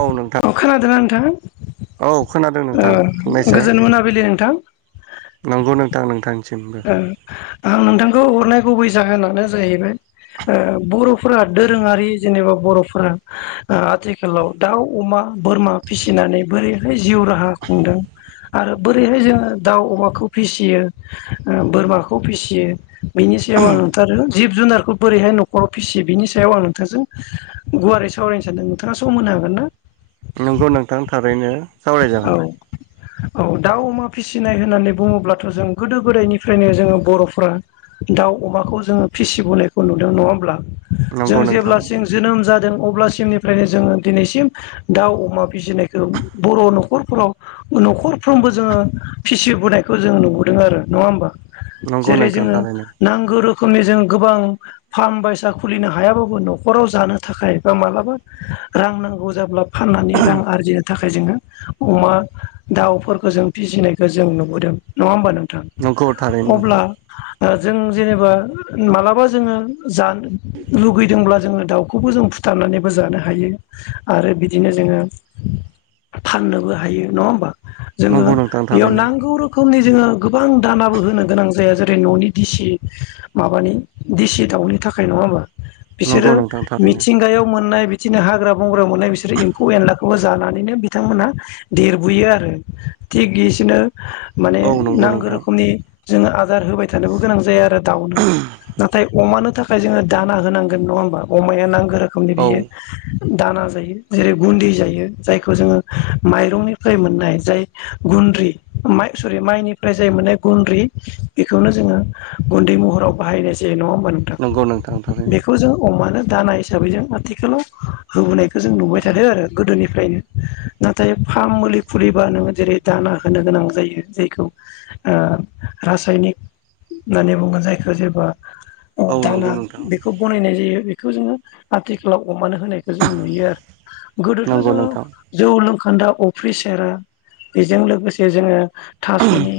औ नोंथां अ खोनादोंना औ खोनादों नोंथां नोंथां बुंनायसाय गोजोन मोनाबिलि नोंथां नंगौ नोंथां नोंथां- आं नोंथांखौ हरनाय गुबै जाहोनानो जाहैबाय बर'फोरा दोरोङारि जेनेबा बर'फोरा आथिखालाव दाउ अमा बोरमा फिसिनानै बोरैहाय जिउ राहा खुंदों आरो बोरैहाय जोङो दाउ, अमाखौ फिसियो बोरमाखौ फिसियो बेनि सायाव आं नुथारो जिब जुनारखौ बोरैहाय न'खराव फिसियो बिनि सायाव आं नोंथांजों गुवारै सावरायनो सानदों नोंथाङा सम होनो- हागोनना नोंगौ नोंथां थारैनो सावरायजागोन औ औ दाउ, अमा फिसिनाय होननानै बुङोब्लाथ' जों गोदो गोदायनिफ्रायनो जोङो बर'फोरा दाउ अमाखौ जोङो फिसिबोनायखौ नुदों नङा होमब्ला नंगौ जों नोंथां जेब्लासिम जोनोम जादों अब्लासिमनिफ्रायनो जोङो दिनैसिम दाउ, अमा फिसिनायखौ बर' न'- खरफोराव न'खरफ्रोमबो जोङो फिसिबोनायखौ जोङो नुबोदों आरो नङा होमबा नंगौ जेरै नोंथां जोङो थारैनो नांगौ रो- खोमनि जों गोबां फार्म बायसा खुलिनो हायाबाबो न'खराव जानो थाखाय बा मालाबा रां नांगौ जाब्ला फाननानै रां आरजिनो थाखाय जोङो अमा दाउफोरखौ जों फिसिनायखौ जों नुबोदों नङा होमबा नों- नंगौ थारैनो नोंथां जों जेनेबा मालाबा जोङो जानो लुगैदोंब्ला जोङो दाउखौबो जों फु- थारनानैबो जानो हायो आरो बिदिनो जोङो फाननोबो हायो नङा होमबा जोङो नंगौ नोंथां बेयाव थारैनो नांगौ रोखो- मनि जोङो गोबां दानाबो होनो गोनां जाया जेरै न'नि दिसि माबानि दिसि दाउ नि थाखाय नङा होमबा नंगौ बिसोरो नोंथां थारैनो मिथिंगायाव मोननाय बदिनो हाग्रा बंग्रा मोननाय बिसोर एम्फौ एनलाखौबो जानानैनो बिथांमोना देरबोयो आरो। थिग गिसिनो माने औ नंगौ नांगौ नोंथां रोखोमनि जोङो आग आदार होबाय थानोबो गोनां जाया आरो दाउनो, नाथाय अमानो थाख खाय जोङो दाना होनांगोन नङा होमबा अमाया नांगौ रोखोमनि औ बियो। दाना जायो जेरै गुन्दै जायो जायखौ जोङो माइ रंनिफ्राय मोननाय जाय गुनद्रि माय सरि माइनिफ्राय जाय मोननाय गुन्द्रि बे खौनो जोङो गुन्दै महराव बाहायनाय जायो। नङा होमबा नोंथां? नंगौ नोंथां थारैनो बेखौ जों अमानो दाना हिसाबै जों आथिखालाव होबोनायखौ जों नुबाय थादो आरो गोदोनिफ्रायनो। नाथाय फाम मुलि खुलिबा नोङो जेरै दाना होनो गोनां जायो जायखौ ओ रासाय पनिक होननानै बुङो जायखौ जेबा औ नंगौ दाना नोंथां बेखौ बनायनाय जायो बेखौ जोङो आथिखालाव अमानो होनायखौ जों नुयो आरो। गोदोथ' नंगौ जोङो नोंथां जौ लों खोन्दा अफ्रि सेरा बेजों लोगोसे जोङो थास'नि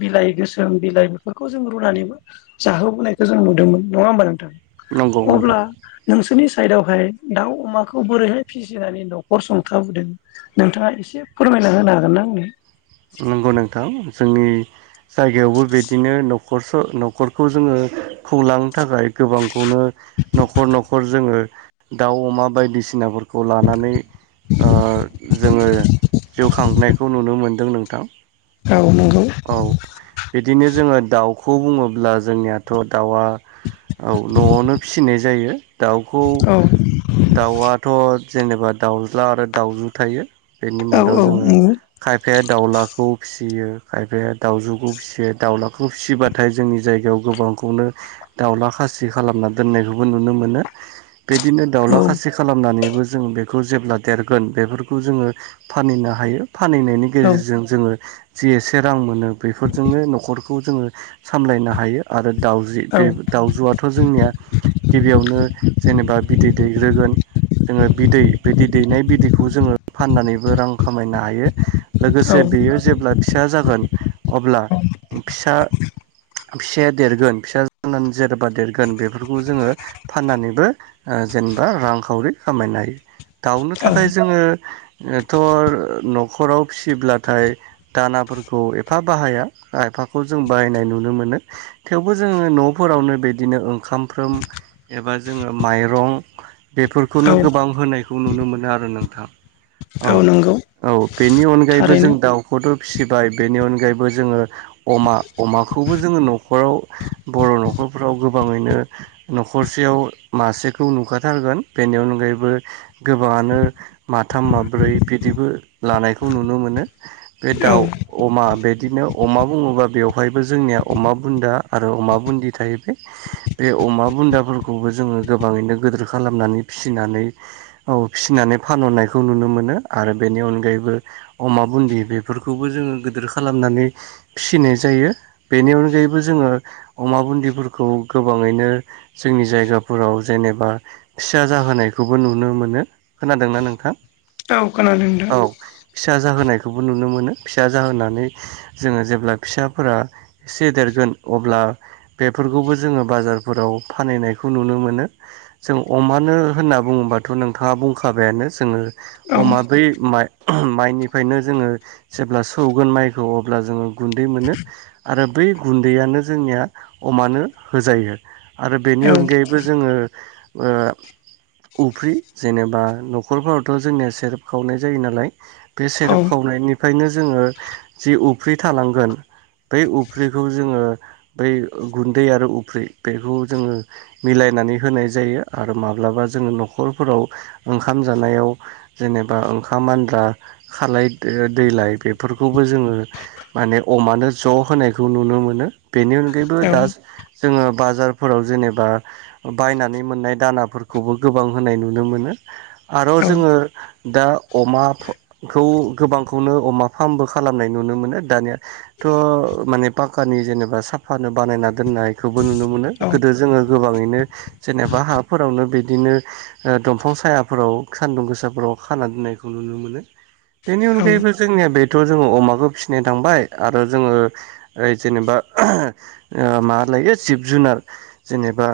बिलाइ गोसो जों बिलाइ बेफोरखौ जों रुनानैबो जाहोबोनायखौ जों नुदोंमोन नङा होमबा नोंथां। नंगौ नोंथां अब्ला नोंसोरनि साइदावहाय दाउ अमाखौ बोरैहाय फिसिनानै न'खर संथाबोदों? नोंथाङा एसे फोरमायना होनो हागोन ना आंनो? नंगौ नोंथां जोंनि जायगायावबो बिदिनो न'खरस न'खरखौ जोङो खुंलांनो थाखाय गोबांखौनो न'खर न'खर जोङो दाउ अमा बायदिसिनाफोरखौ खौ लानानै जोङो जिउ खांनायखौ नुनो मोनदों नों थां औ नंगौ औ बिदिनो जोङो दाउखौ बुङोब्ला जोंनियाथ' दाउआ औ न'आवनो फिसिनाय जायो। दाउखौ औ दाउआथ' जेनेबा दाउज्ला आरो दाउजु थायो। बेनि औ मादाव जोङो नंगौ खायफाया दाउला फिसियो खायफाया दाउजुखौ फिसियो दाउलाखौ फिसिबाथाय जोंनि जायगायाव गोबांखौनो दाउला खासि खालामना दोननायखौबो नुनो मोनो। बिदिनो दाउला औ खासि खालामनानैबो जों बे खौ जेब्ला देरगोन बेफोरखौ जोङो फानहनो हायो फानहनायनि औ गेजेरजों जोङो जि एसे रां मोनो बेफोरजोंनो न'खरखौ जोङो सामलायनो हायो आरो दाउजि औ बे दाउजुआथ' जोंनिया गिबियावनो जेनेबा बिदै दैग्रोगोन जोङो बिदै बे बिदैनाय बिदैखौ जोङो फाननानै बो रां खामायनो हायो। लोगोसे बेयो जेब्ला फिसा जागोन अब्ला फिसा फिसाया देरगोन फिसा जानानै जेरबा देरगोन बेफोरखौ जोङो फाननानैबो जेने बा रांखावरि खामायनो हायो। दाउनो औ थाखाय जोङोथ' न'खराव फिसिब्ला थाय दानाफोरखौ एफा बाहाया एफाखौ जों बाहायनाय नुनो मोनो थेवबो जों जोङो न'फोरावनो बिदिनो ओंखामफ्रोम एबा जोङो माइरं बेफोरखौनो औ गोबां होनायखौ नुनो मोनो आरो नोंथां। औ औ बेनि अनगायैबो थारैनो जों दाउखौथ' फिसिबाय बेनि अनग गायैबो जोङो अमा- अमाखौबो जोङो न'खराव बर' न'खरफ्राव गोबाङैनो न'खरसेयाव मासेखौ नुखाथारगोन बेनि अनगायैबो गोबाङानो माथाम माब्रै बिदिबो लानायखौ नुनो मोनो। बे औ दाउ अमा बे बिदिनो अमा बुङोबा बेवहायबो जोंनिया अमा बुन्दा आरो अमा बुदि थायो बे- बे अमा बुन्दाफोरखौबो जोङो गोबाङैनो गिदोर खालामनानै फिनानै औ फिसिनानै फान ननाय नुनो मोनो आरो बेनि अनगायैबो अमा बुन्दि बेफोरखौबो जोङो गिदोर खालामनानै फिनाय जायो। बेनि अनगायैबो जोङो अमा बुदिफोरखौ गोबाङैनो जोंनि जायगाफोराव जेनेबा फिसा जाहो होनायखौबो नुनो मोनो खोनादोंना नोंथां? ओ खोनादों दो औ [unintelligible] फिसा जाहोनाय बे खौबो नुनो मोनो फिसा जाहोनानै जोङो जेब्ला फिसाफोरा एसे देरगोन अब्ला बेफोरखौबो जोङो बाजारफोराव फानहनायखौ नुनो मोनो जों अमानो होन होनना बुङोबाथ' नोंथाङा बुंखाबायानो जोङो औ अम बै माइनिफ्रायनो जोङो जेब्ला सौगोन माइखौ अब्ला जोङो गुन्दै मोनो आरो बै गुन्दैयानो जों या अमानो होजायो आरो बेनि अनगायैबो जोङो उफ्रि जेनेबा न'खरफोरावथ' जोंनिया सेरेब खावनाय जायो नालाय बे औ सेरेब खावनायनिफ्रायनो जोङो जि उफ्रि थालांगोन बै उफ्रिखौ जोङो बै गुन्दै आरो उफ्रि बेखौ जोङो मिलाय फायनानै होनाय जायो आरो माब्लाबा जोङो न'खरफोराव ओंखाम जानायाव जेनेबा ओंखाम मानद्रा खालाय दैलाय बेफोरखौबो जोङो माने अमानो ज' होनायखौ नुनो मोनो बेनि अनगायैबो औ औ दा जोङो बाजारफोराव जेनेबा बायनानै मोननाय दानाफोरखौबो गोबां होनाय नुनो मोनो आरो औ जोङो दा अमाखौ गोबांखौनो अमा फार्मबो खालामनाय नुनो मोनो दानियाथ' माने पक्कानि जेनेबा स आफानो बानायना दोननायखौबो नुनो मोनो औ गोदो जोङो गोबाङैनो जेनेबा हाफोरावनो बिदिनो बिदिनो दंफां सायाफोराव सान्दुं गोसाफोराव खाना दोननायखौ नुनो मोनो बेनि औ अनगायैबो जोंनिया बेथ' जोङो अमाखौ फिसिनो थांबाय आरो जोङो ओ जेनेबा माबा लायो जिब जुनार जेनेबा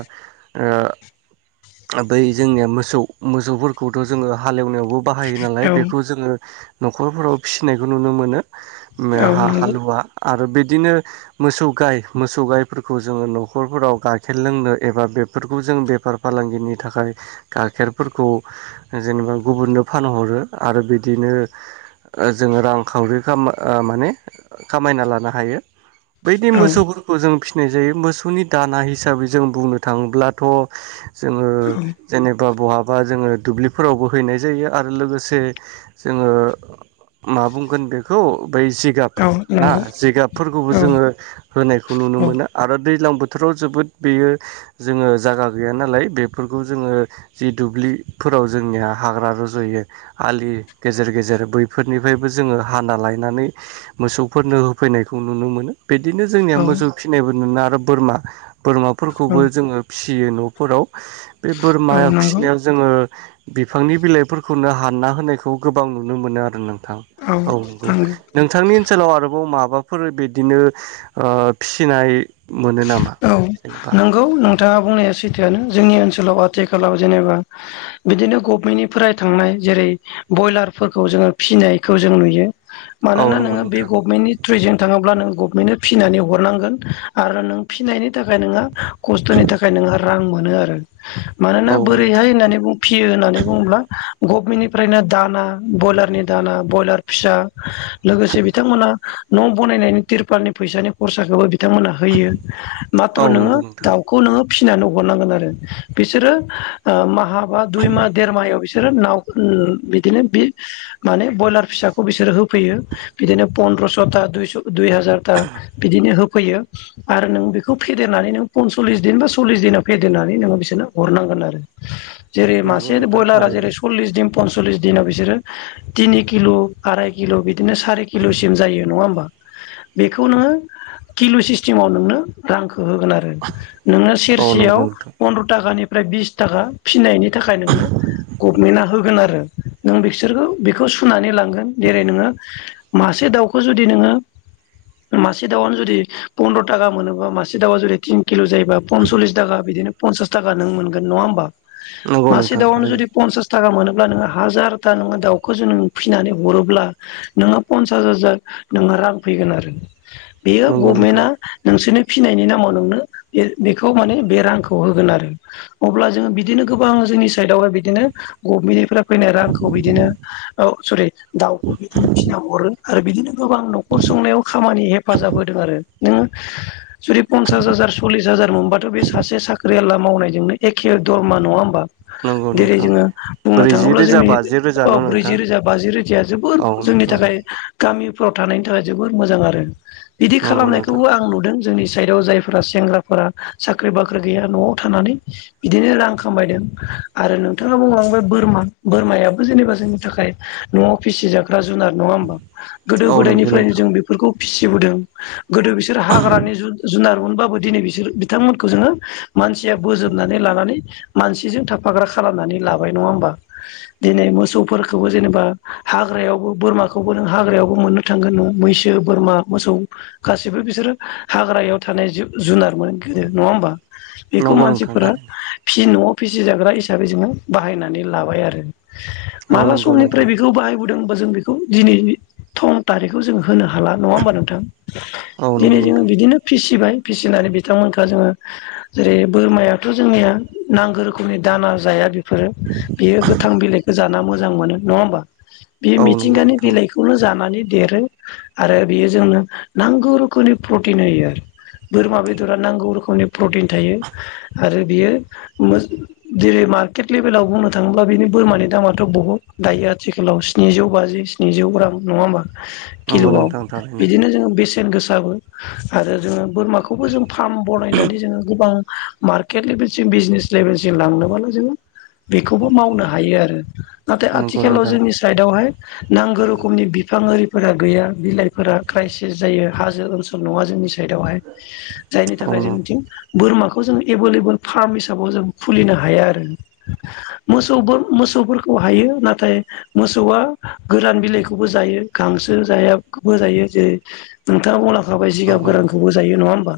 बै जोंनिया मोसौ मोसौफोरखौथ' जोङो हालेवनायावबो बाहायो नालाय औ बेखौ जोङो न'खरफोराव फिसिनायखौ नुनो मोनो बा औ नंगौ हालुवा आरो बे बिदिनो मोसौ गाय मोसौ गायफोरखौ जोङो न'खरफोराव गाइखेर लोंनो एबा बेफोरखौ जों जों बेफार फालांगिनि थाखाय गाइखेरफोरखौ जेनेबा गुबुननो फानहरो आरो बिदिनो जों रांखावरि माने खामायना लानो हायो बैदि औ मोसौफोरखौ जों फिसिनाय जायो मोसौनि दाना हिसाबै जों बुंनो थाङोब्लाथ' जोङो औ जेनेबा बहाबा जोङो दुब्लिफोरावबो हैनाय जायो आरो लोगोसे जों आङो मा बुंगोन बेखौ बै जिगाब औ ना नंगौ जिगाबफोरखौबो औ जोङो होनायखौ नुनो औ मोनो आरो दैज्लां बोथोराव जोबोद बेयो जोङो जायागा गैया नालाय बेफोरखौ जोङो जि दुब्लिफोराव जोंनिया हाग्रा रज'यो आलि गेजेर गेजेर बैफोरनिफ्रायबो जोङो हाना लायनानै मोसौफोरनो होफैनायखौ नुनो मोनो बिदिनो जोंनिया औ मोसौ फिनायबो नुनो आरो बोरमा बोरमाफोरखौबो जोङो फि फिसियो न'फोराव बे बोरमा नंगौ औ नंगौ औ फिसिनायाव जोङो बिफांनि बिलाइफोरखौनो हानना होनायखौ गोबां नुनो मोनो आरो नोंथां औ नंगौ नोंथांनि ओनसोलाव आरोबाव माबाफोर बिदिनो फिनाय मोनो नामा जेनेबा नोंगौ नोंथाङा बुंनाया सैथोआनो जोंनि ओनसोलाव आथिखालाव जेनेबा बिदिनो गभमेन्टनिफ्राय थांनाय जेरै बयलारफोरखौ जोङो फिसिनायखौ जों नुयो औ मानोना नंगौ नोङो बे नोंथां गभमेन्टनि ट्र्रिजों थाङोब्ला नों गभनमेन्टनो फिनानै हरनांगोन आरो नों फिनायनि थाखाय थाखाय नोंहा खस्थ'नि थाखाय नोंङहा रां मोनो आरो औ मानोना बोरैहाय नोंथां होननानै बुं फियो होननानै बुङोब्ला गभमेन्टनिफ्रायनो दाना ब्रयलारनि दाना ब्रयलार फिसा लोगोसे बिथांमोना न' बानायनायनि तिरपालनि फैसानि खरसाखौबो बिथांमोना होयो औ माथ्र' नोङो नंगौ नोंथां दाउखौ नोङो नानैांग बिोर म बा दु म देर माह बिोर बिसोर नाव ओम बिदिनो बि माने बयलार फिसाखौ बिसोर होफैयो बिदिनो पन द्रसता दुयस' दुय हाजारता बिदिनो होफैयो आरो नों बे फेदेरनानै नों पनसललिस दिन बा सल्लिस दिनाव फेदेरनानै नोङो बिसोरनो हरनांगोन आरो जेरै नंगौ मासे नोंथां बयलारा थारैनो जेरै सल्लिस दिम पनस'लिस दिनाव बिसोरो तिनि किल' आराय किल' बिदिनो सारि किल'सिम जायो नङा होमबा बेखौ नोङो किलु सिस्टेमाव नोंनो रांखौ होगोन आरो नोनो औ सेरसेयाव नंगौ नोंथां फन्द्र' थाकानिफ्राय बिस थाका फिनायनि थाखाय नोंनो गभमेन्टआ होगोन आरो नों बिसोरखौ बेखौ सुनानै लांगोन जेरै नोङो मासे दाउखो जुदि नोङो मासे दावानो जुदि पन्द्रता गाम मोनोब मा मासे दावा जुदि तिन किल' जायोब्ला पनसल्लिस थाखा बिदिनो पनसास थाखा नों मोनगोन नङा होमबा नंगौ मासे नोंथां दावानो थारैनो जदि पन्सास थाखा मोनोब्ला नोङो हाजारथा नोङो दाउखौ नों फिसिनानै हरोब्ला नोङो पन्सास हाजार नोङो रां फैगोन आरो बेयो नंगौ नोंथां गभमेन्टा नोंसोरनि फिनायनि नामाव नोंनो बे बेखौ माने बे रांखौ होगोन आरो अब्ला जोङो बिदिनो गोबां जोंनि साइडआवहाय बिदिनो गभमेन्टनिफ्रा फैनाय रांखौ बिदिनो ओ सरि दाउखौ बिदिनो फिना हरो आरो बिदिनो गोबां न'खर संनायाव खामानि हेफाजाब होदों आरो नों जुदि पन्सास हाजार सल्लिस हाजार मोनबाथ' बे सासे साख्रि आवला मावनायजोंनो एखे दरमा नङा होमबा नंगौ जेरै नोंथां जोङो बुंनो ब्रैजि थाङोब्ला रोजा जोंनि बाजि रोजा ओ न' नोंथां ब्रैजि रोजा बाजि रोजाया जोबोर औ जो जोंनि नंगौ थाखाय गामिफ्राव थानायनि थाखाय जोबोर मोजां आरो बिदि नंगौ नोंथां खालामनायखौबो आं नुदों। जोंनि साइडआव जायफोरा सेंग्राफोरा साख्रि बाख्रि गैया न'आव थानानै बिदिनो रां खामायदों आरो नोंथाङा बुंलांबाय बोरमा बोरमायाबो जेनेबा जोंनि थाखाय न'आव फिसि जाग जुनार नङा होमबा गोदो औ नंगौ गोदायनिफ्रायनो नोंथां जों बेफोरखौ फिसिबोदों। गोदो बिसोर हाग्रानि जुन जुनारमोनबाबो दिनै बिसोर बिथांमोनखौ जोङो मानसिया बोजोबनानै लानानै मानसिजों थाफा फाग्रा खालामनानै लाबाय नङा होम्बा दिनै मोसौफोरखौबो जेनेबा हाग्रायावबो बोरमा खौबो नों हाग्रायावबो मोननो थांगोन मैसो बोरमा मोसौ गासैबो बिसोर हाग्रायाव थानाय जुनार मोन गोदो नङा होमबा बेखौ नंगौ नोंथां मानसिफोरा थारैनो फिसिनो न'आव फिसिजाग्रा हिसाबै जोङो बाहायनानै लाबाय आरो औ माला सम नंगौ निफ्राय नोंथां बेखौ बाहाय बुदों बा जों बेखौ दिनै थं थारिखखौ जोङो होनो हाला नङा होमबा नोंथां औ दिनै नंगौ जोङो नोंथां बिदिनो फिसिबाय फिसिनानै बिथांमोनखौ जोङो जेरै बोरमायाथ' जोंनिया नांगौ रोखोमनि दान दाना जाया बेफोरो बेयो गोथां बिलाइखौ जाना मोजां मोनो नङा होमबा बे औ नंगौ मिथिंगानि नोंथां बिलाइखौनो जानानै देरो आरो बेयो जोंनो नांगौ रोखोमनि प्रटिन होयो आरो बोरमा बेदरा नांगौ रोखोमनि प्रटिन थायो आरो बियो मोज जेरै मार्केट लेभेलाव बुंनो थाङोब्ला बिनि बोरमानि दामाथ' बहुद दायो आथिखालाव स्निजौ बाजि स्निजौ रां नङा होमबा नंगौ किल'आव नोंथां थारैनो बिदिनो जोङो बेसे बेसेन गोसाबो आरो जोङो बोरमाखौबो जों फार्म बनायनानै जोङो गोबां मार्केट लेभेलसिम बिजनेस लेभेलसिम लांनोबालाय जोङो बेखौबो मावनो हायो आरो नाथाय नंगौ आथिखालाव नोंथां जोंनि साइडआवहाय नांगौ रोखोमनि बिफां ओरि फोरा गैया बिलाइफोरा क्राइसिस जायो हाजो ओनसोल नङा जोंनि साइदआवहाय जायनि औ थाखाय नंगौ जोंनिथिं बोरमाखौ जों एभेलेबोल फार्म हिसाबाव जों खुलिनो हाया आरो मोसौ बोर मोसौ मोसौफोरखौ हायो नाथाय मोसौआ गोरान बिलाइखौबो जायो गांसो जा जायो जेरै नोंथाङा बुंलांखाबाय जिगाब नंगौ गोरान नोंथां खौबौ जायो नङा होम्बा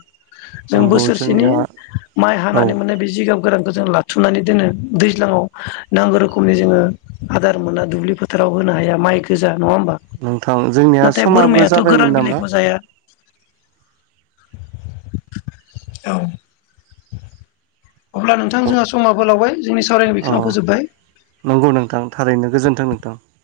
जों नंगौ बोसोरसेनि जोंनिया माइ औ हानानै मोननाय बे जिगाब गोरान जों लाथुमनानै दोनो दैज्लाङाव नांगौ रोखोमनि जोङो आदार मोना दुब्लि फोथाराव होन नो हाया माइ गोजा नङा होमबा नोंथां जोंनिया नाथाय समाबो बोरमायाथ' गोरान जाबायमोन नामा बिलाइखौ जाया। औ अब्ला नोंथां जोंहा समाबो लावबाय जोंनि सावरायखौ अ बिखिनियावनो फोजोबबाय। नंगौ नोंथां थारैनो गोजोनथों नोंथां।